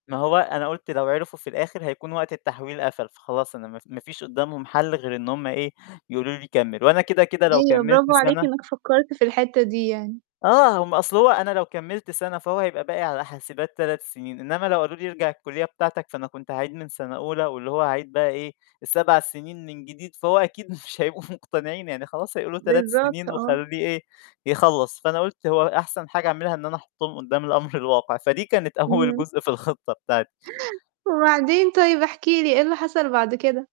ما هو أنا قُلت لو عرفوا في الآخر هيكون وقت التحويل قفل، فخلاص أنا ما ف ما فيش قدّامهم حَل غير إن هم إيه يقولوا لي كمّل، وأنا كده، كده لو أيوه، كمّلت برافو عليك، سَنة إنّك فكّرت في الحتّة دي يعني. آه، هم أصل هو أنا لو كمّلت سَنة فهو هيبقى باقي على حاسبات 3 سِنين، إنّما لو قالوا لي ارجع الكلّية بتاعتك فأنا كنت عايز من سَنة أولى، واللي هو هاعيد بقى إيه، 7 سِنين من جديد فهو أكيد مش هيبقوا مقتنعين يعني خلاص هيقولوا 3 بالضبط، سِنين آه. وخلّيه إيه، يخلّص، فأنا قُلت هو أ أحسن حاجة أعملها إن أنا أحطّهم قدّام الأمر الواقع، فدي كانت أول إمم. جزء في الخطّة بتاعتي. وبعدين طيب احكِ لي إيه اللي حصل بعد كده؟